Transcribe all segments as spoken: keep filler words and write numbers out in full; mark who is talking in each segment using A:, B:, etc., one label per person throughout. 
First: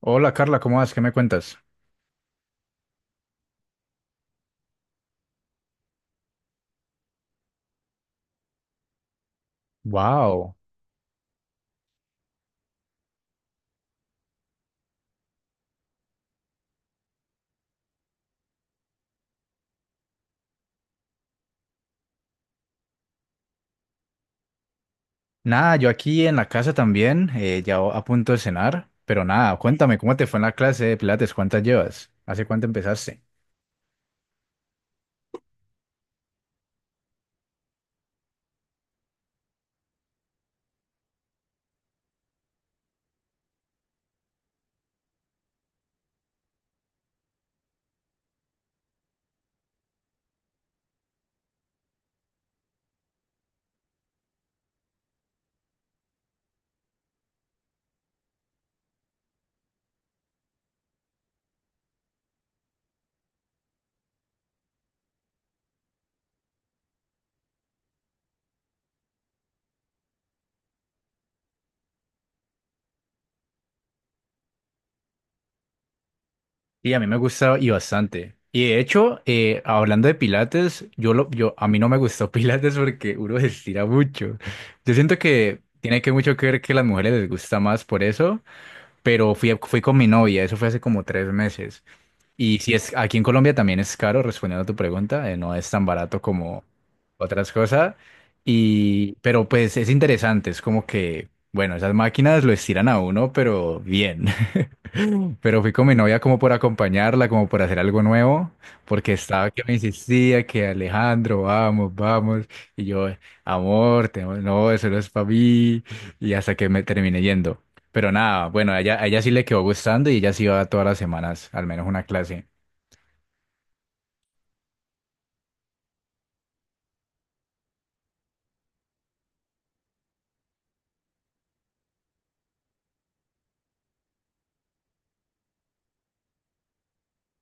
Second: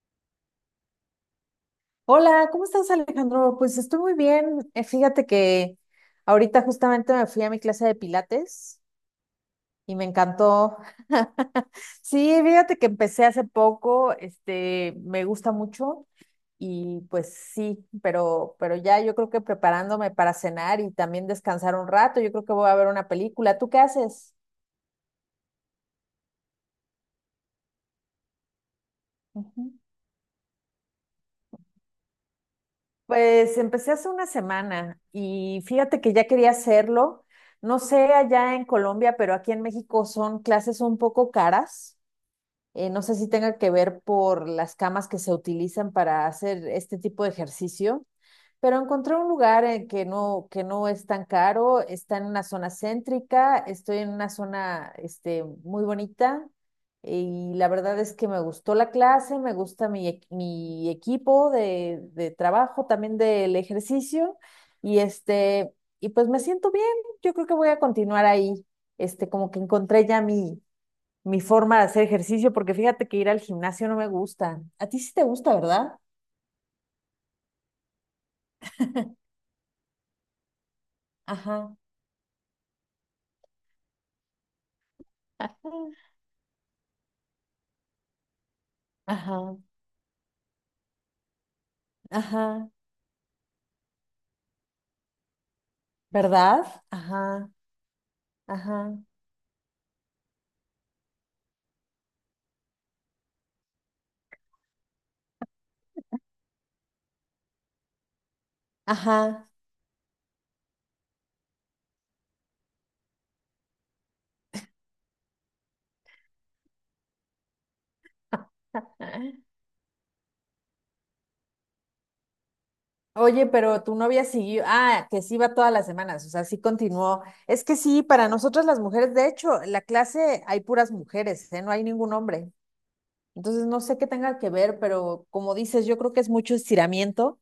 A: Hola Carla, ¿cómo vas? ¿Qué me cuentas?
B: Hola, ¿cómo estás, Alejandro? Pues estoy muy bien. Eh, Fíjate que ahorita justamente me fui a mi clase de pilates y me
A: Wow.
B: encantó. Sí, fíjate que empecé hace poco, este, me gusta mucho y pues sí, pero, pero ya yo creo que preparándome para cenar y también descansar un rato, yo creo que voy a ver una película. ¿Tú qué haces?
A: Nada, yo aquí en la casa también, eh, ya a punto de cenar, pero nada, cuéntame, ¿cómo te fue en la clase de Pilates? ¿Cuántas llevas? ¿Hace cuánto empezaste?
B: Pues empecé hace una semana y fíjate que ya quería hacerlo. No sé allá en Colombia, pero aquí en México son clases un poco caras. Eh, no sé si tenga que ver por las camas que se utilizan para hacer este tipo de ejercicio. Pero encontré un lugar en que no, que no es tan caro, está en una zona céntrica, estoy en una zona este, muy bonita, y la verdad es que me gustó la clase, me gusta mi, equ- mi equipo de, de trabajo, también del ejercicio y, este, y pues me siento bien, yo creo que voy a continuar ahí, este, como que encontré ya mi, mi forma de hacer ejercicio porque fíjate que ir al gimnasio no me gusta. A ti sí te gusta, ¿verdad?
A: Y a mí me gustó y bastante. Y de hecho, eh, hablando de Pilates, yo lo, yo, a
B: Ajá.
A: mí no me gustó Pilates porque uno se estira mucho. Yo siento que tiene que mucho que ver que a las mujeres les gusta más por eso, pero
B: Ajá.
A: fui, fui con mi novia, eso fue hace como tres meses. Y
B: Ajá,
A: si es aquí en Colombia también es caro, respondiendo a tu pregunta, eh, no es tan barato como
B: ¿verdad? Ajá,
A: otras cosas.
B: ajá,
A: Y pero pues es interesante, es como que, bueno, esas máquinas lo estiran a uno, pero bien. Pero fui con mi novia como por acompañarla, como por hacer algo nuevo, porque estaba
B: ajá.
A: que me insistía que Alejandro, vamos, vamos. Y yo, amor, te- no, eso no es para mí. Y hasta que me terminé yendo. Pero nada, bueno, a ella, a ella sí le quedó gustando y ella sí iba todas las semanas, al menos una clase.
B: Oye, pero tu novia siguió, ah, que sí va todas las semanas, o sea, sí continuó. Es que sí, para nosotras las mujeres, de hecho, en la clase hay puras mujeres, ¿eh? No hay ningún hombre. Entonces, no sé qué tenga que ver, pero como dices, yo creo que es mucho estiramiento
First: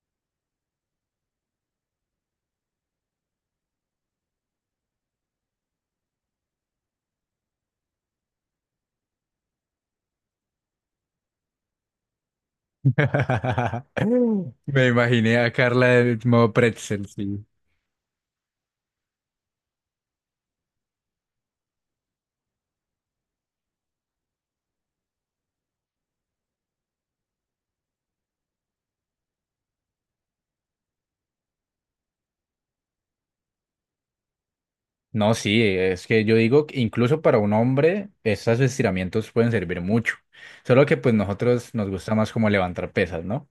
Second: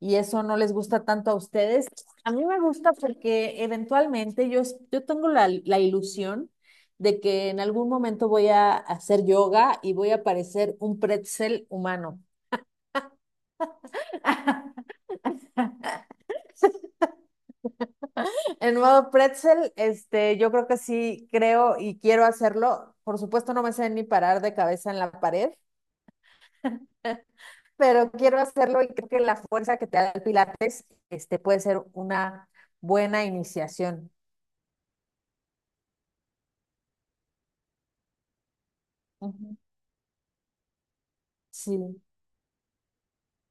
B: y eso no les gusta tanto a ustedes. A mí me gusta porque eventualmente yo, yo tengo la, la ilusión de que en algún momento voy a hacer yoga y voy a parecer un pretzel humano.
A: Me imaginé a Carla en modo pretzel, sí.
B: En modo pretzel, este, yo creo que sí creo y quiero hacerlo. Por supuesto, no me sé ni parar de cabeza en la pared, pero quiero hacerlo y creo que la fuerza que te da el pilates este puede ser una buena iniciación.
A: No, sí, es que yo digo que incluso para un hombre esos estiramientos pueden
B: Ujú.
A: servir mucho. Solo que pues nosotros
B: Sí,
A: nos gusta más como levantar pesas, ¿no?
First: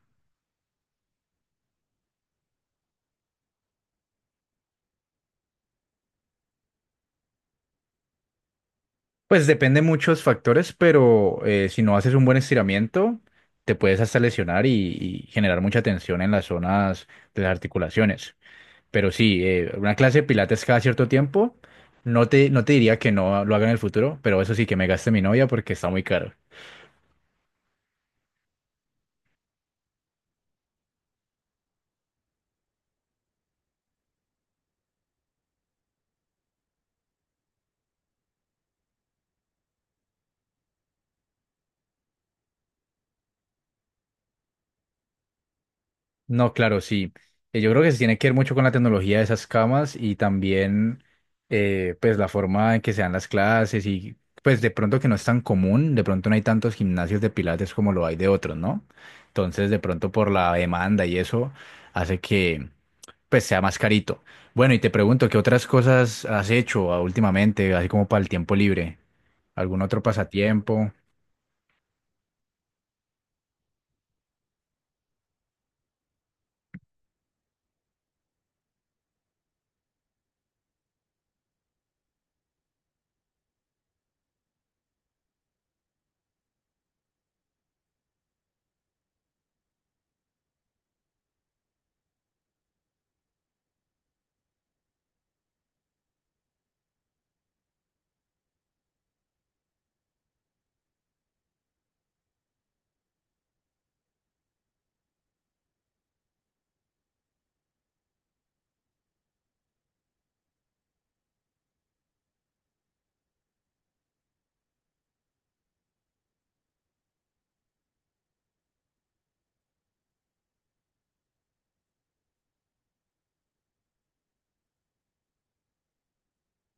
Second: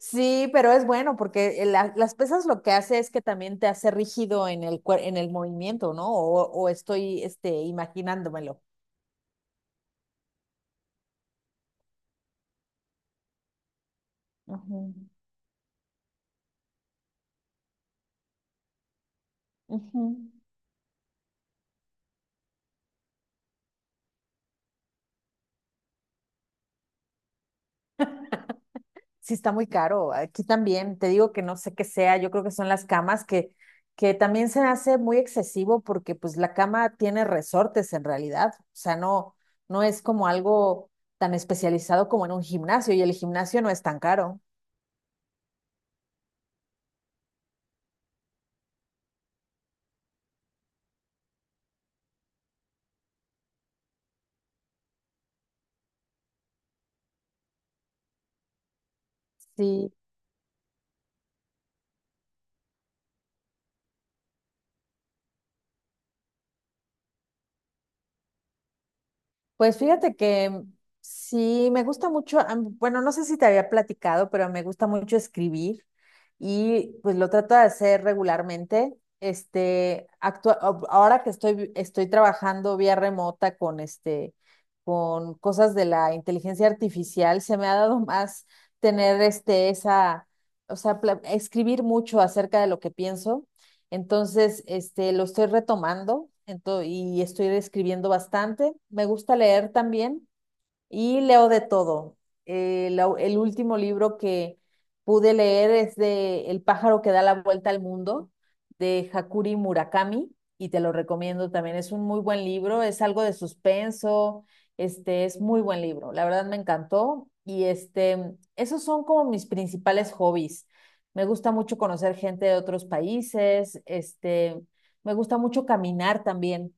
B: sí, pero es bueno porque el- la- las pesas lo que hace es que también te hace rígido en el, cuer- en el movimiento, ¿no? O, o estoy este, imaginándomelo.
A: Pues depende muchos factores, pero eh, si no haces un buen estiramiento, te puedes hasta lesionar y,
B: Ujú,
A: y generar mucha tensión en las zonas de las articulaciones. Pero sí, eh, una
B: ujú.
A: clase de pilates cada cierto tiempo. No te, no te diría que no lo haga en el futuro, pero eso sí que me gaste mi novia porque está muy caro.
B: Sí, está muy caro. Aquí también, te digo que no sé qué sea, yo creo que son las camas que, que también se hace muy excesivo porque pues la cama tiene resortes en realidad. O sea, no, no es como algo tan especializado como en un gimnasio y el gimnasio no es tan caro.
A: No, claro, sí. Eh, Yo creo que se tiene que ver mucho con la tecnología de esas camas y también eh, pues la forma en que se dan las clases y pues de pronto que no es tan común, de pronto no hay tantos gimnasios de pilates como lo hay de otros, ¿no? Entonces de
B: Sí.
A: pronto por la demanda y eso hace que, pues sea más carito. Bueno, y te pregunto, ¿qué otras cosas has hecho ah, últimamente, así como para el tiempo libre?
B: Pues
A: ¿Algún otro
B: fíjate que
A: pasatiempo?
B: sí, me gusta mucho, am- bueno, no sé si te había platicado, pero me gusta mucho escribir y pues lo trato de hacer regularmente. Este, actua- ab- ahora que estoy, vi- estoy trabajando vía remota con este, con cosas de la inteligencia artificial, se me ha dado más tener este, esa, o sea, pla- escribir mucho acerca de lo que pienso. Entonces, este, lo estoy retomando ento- y estoy escribiendo bastante. Me gusta leer también. Y leo de todo. Eh, la- el último libro que pude leer es de El pájaro que da la vuelta al mundo, de Hakuri Murakami, y te lo recomiendo también. Es un muy buen libro, es algo de suspenso, este es muy buen libro. La verdad me encantó. Y este, esos son como mis principales hobbies. Me gusta mucho conocer gente de otros países, este, me gusta mucho caminar también.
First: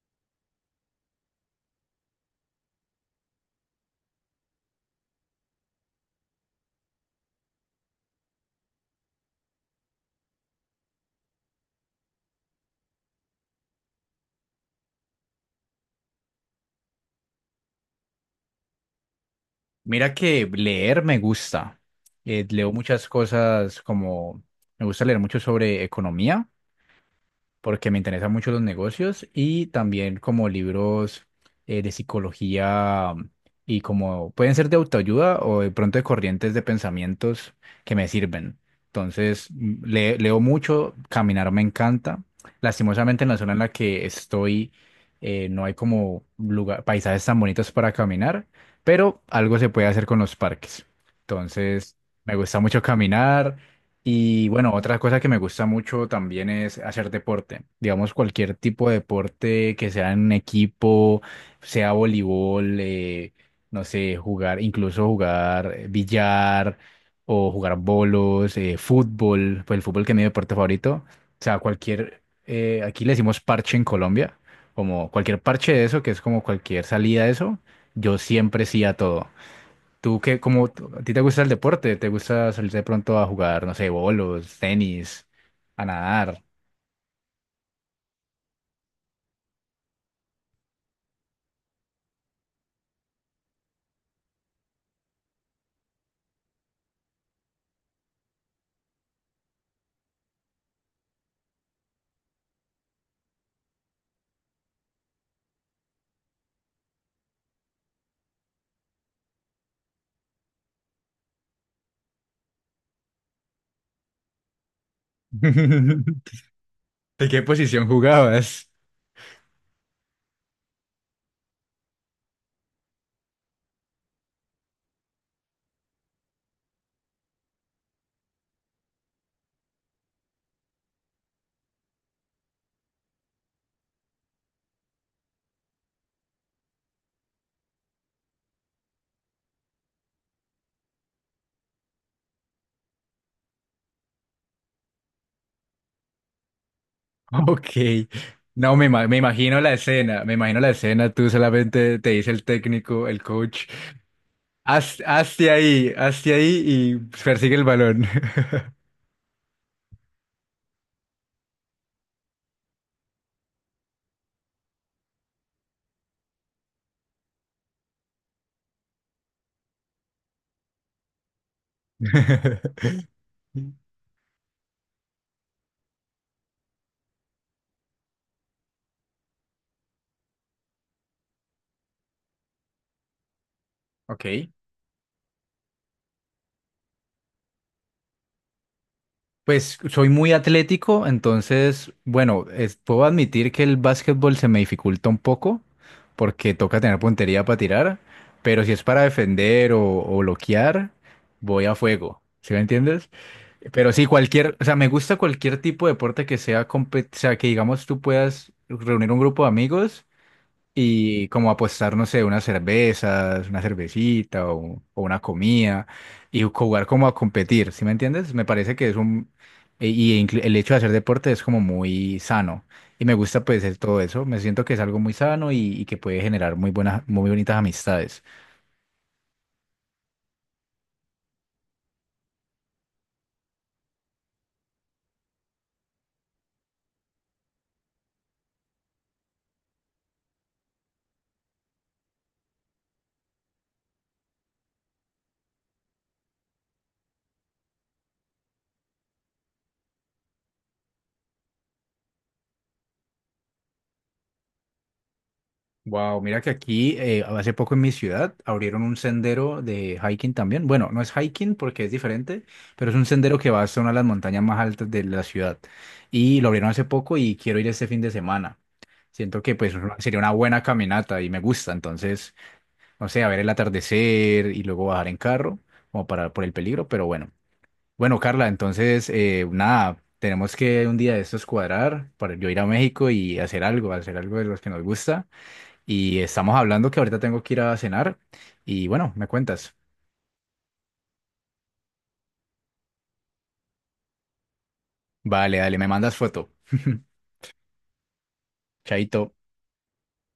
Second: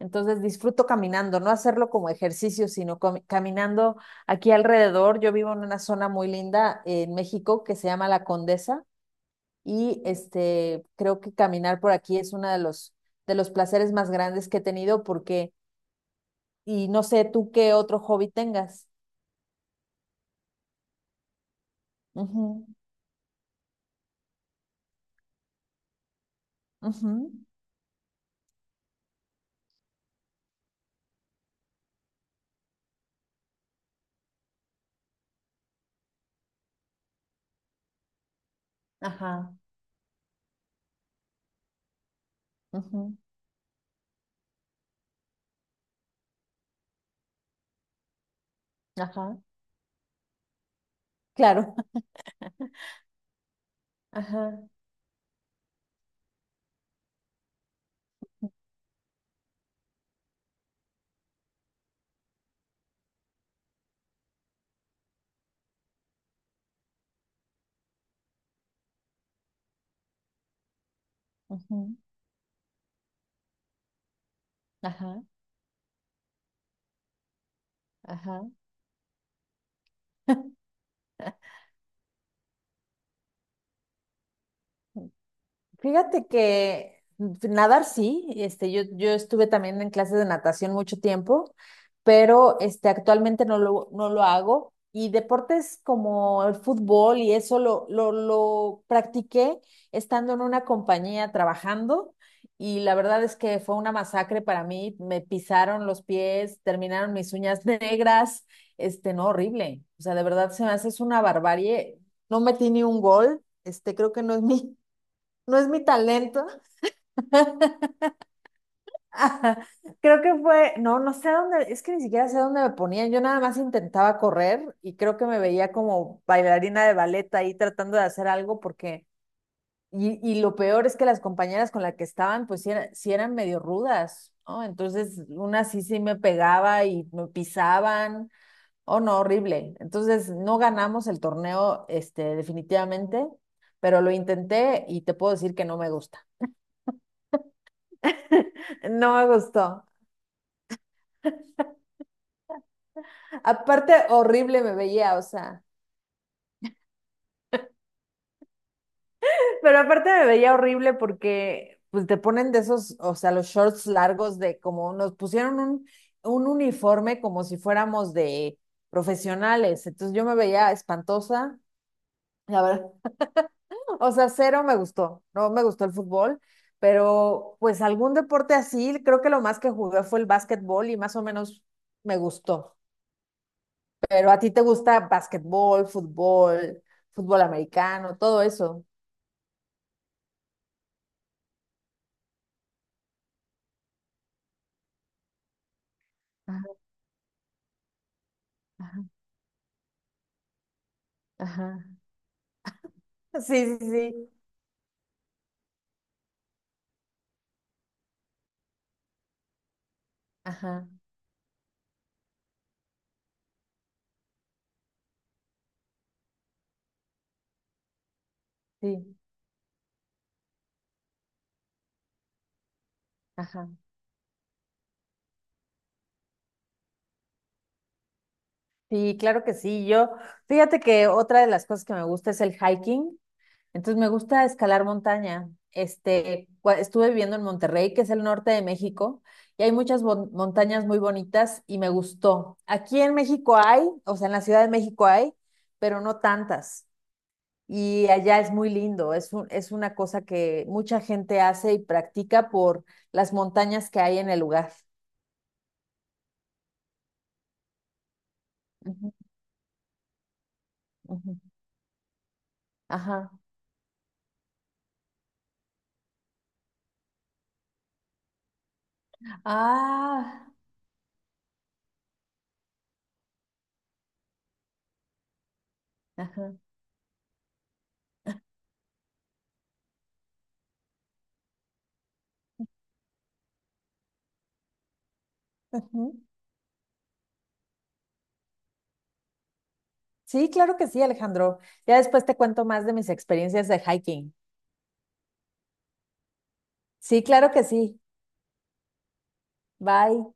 B: Entonces disfruto caminando, no hacerlo como ejercicio, sino cami- caminando aquí alrededor. Yo vivo en una zona muy linda en México que se llama La Condesa y este creo que caminar por aquí es uno de los de los placeres más grandes que he tenido porque y no sé tú qué otro hobby tengas.
A: Mira que leer me gusta. Eh,
B: Ujú,
A: leo muchas cosas como, me gusta leer mucho sobre economía,
B: ujú,
A: porque me interesan mucho los negocios y también como libros eh, de psicología mm, y como pueden ser de autoayuda o de pronto de corrientes de pensamientos que me sirven. Entonces,
B: ajá,
A: m- le- leo mucho, caminar me encanta.
B: ujú,
A: Lastimosamente en la zona en la que estoy eh, no hay como lugar, paisajes tan bonitos para caminar, pero
B: ajá,
A: algo se puede hacer con los parques.
B: claro.
A: Entonces, me gusta mucho caminar. Y
B: Ajá,
A: bueno, otra cosa que me gusta mucho también es hacer deporte. Digamos, cualquier tipo de deporte que sea en un equipo, sea voleibol, eh, no sé, jugar, incluso jugar eh, billar o jugar bolos, eh, fútbol, pues el fútbol que es mi deporte favorito. O sea,
B: ujú,
A: cualquier, eh, aquí le decimos parche en Colombia, como
B: ajá,
A: cualquier parche de eso, que es como cualquier salida de eso, yo
B: ajá.
A: siempre sí a todo. ¿Tú qué, como, a ti te gusta el deporte? ¿Te gusta salir de pronto a jugar, no sé, bolos, tenis, a
B: Fíjate
A: nadar?
B: que nadar sí, este, yo, yo estuve también en clases de natación mucho tiempo, pero este, actualmente no lo, no lo hago. Y deportes como el fútbol y eso lo, lo, lo practiqué estando en una compañía trabajando y la verdad es que fue una masacre para mí. Me pisaron los pies, terminaron mis uñas negras, este, no, horrible. O sea, de verdad se me hace es una barbarie. No metí ni un gol, este, creo que no es mi no es mi talento.
A: ¿De qué posición jugabas?
B: Ajá. Creo que fue, no, no sé a dónde, es que ni siquiera sé a dónde me ponían. Yo nada más intentaba correr y creo que me veía como bailarina de ballet ahí tratando de hacer algo porque, y, y lo peor es que las compañeras con las que estaban, pues sí, era- sí eran medio rudas, ¿no? Entonces, una sí sí me pegaba y me pisaban. Oh, no, horrible. Entonces, no ganamos el torneo, este, definitivamente, pero lo intenté y te puedo decir que no me gusta.
A: Ok. No, me, ima-
B: No
A: me
B: me
A: imagino la
B: gustó.
A: escena, me imagino la escena, tú solamente te dice el técnico, el coach,
B: Aparte, horrible me
A: haz,
B: veía, o
A: hazte
B: sea.
A: ahí, hazte ahí y persigue el balón.
B: Pero aparte me veía horrible porque pues te ponen de esos, o sea, los shorts largos de como nos pusieron un, un uniforme como si fuéramos de profesionales. Entonces yo me veía espantosa. La verdad, o sea, cero me gustó. No me gustó el fútbol, pero pues algún deporte así, creo que lo más que jugué fue el básquetbol y más o menos me gustó. Pero a
A: Ok.
B: ti te gusta básquetbol, fútbol, fútbol americano, todo eso.
A: Pues soy muy atlético, entonces, bueno, es- puedo admitir que el básquetbol se me dificulta un poco porque toca tener puntería para tirar, pero si es
B: Ajá,
A: para defender o, o bloquear, voy a
B: ajá.
A: fuego, ¿sí me entiendes?
B: Sí, sí,
A: Pero sí,
B: sí.
A: cualquier, o sea, me gusta cualquier tipo de deporte que sea, compe- o sea, que digamos tú puedas reunir un grupo de amigos
B: Ajá,
A: y como apostar, no sé, unas cervezas, una cervecita o, o una comida y jugar como a competir, ¿sí me entiendes? Me parece que es
B: sí,
A: un... e- Y inclu- el hecho de hacer deporte es como muy sano y me gusta pues
B: ajá.
A: el- todo eso, me siento que es algo muy sano y, y que puede generar muy buenas, muy bonitas amistades.
B: Sí, claro que sí. Yo, fíjate que otra de las cosas que me gusta es el hiking. Entonces me gusta escalar montaña. Este, cua- estuve viviendo en Monterrey, que es el norte de México, y hay muchas bon- montañas muy bonitas y me gustó. Aquí en México hay, o sea, en la Ciudad de México hay, pero no tantas. Y allá es muy lindo. Es un- es una cosa que mucha gente hace y practica por las montañas que hay en el lugar.
A: Wow, mira que aquí eh, hace poco en mi ciudad abrieron un sendero de hiking también. Bueno, no es
B: Ujú.
A: hiking porque es diferente, pero es un sendero
B: Ajá.
A: que va hasta una de las montañas más altas de la ciudad. Y lo abrieron hace poco y quiero ir este fin de semana. Siento que pues una- sería una
B: Ah,
A: buena caminata y me gusta. Entonces, no sé, a ver el atardecer y luego bajar en carro, como para por el
B: ajá.
A: peligro, pero bueno. Bueno, Carla, entonces, eh, nada, tenemos que un día de estos cuadrar para yo ir a México y hacer algo, hacer algo de los que nos gusta. Y
B: Ujú.
A: estamos hablando que ahorita tengo que ir a cenar. Y bueno, me cuentas.
B: Sí, claro que sí, Alejandro. Ya después te cuento más de mis experiencias de hiking.
A: Vale, dale, me mandas foto.
B: Sí, claro que sí.
A: Chaito.
B: Bye.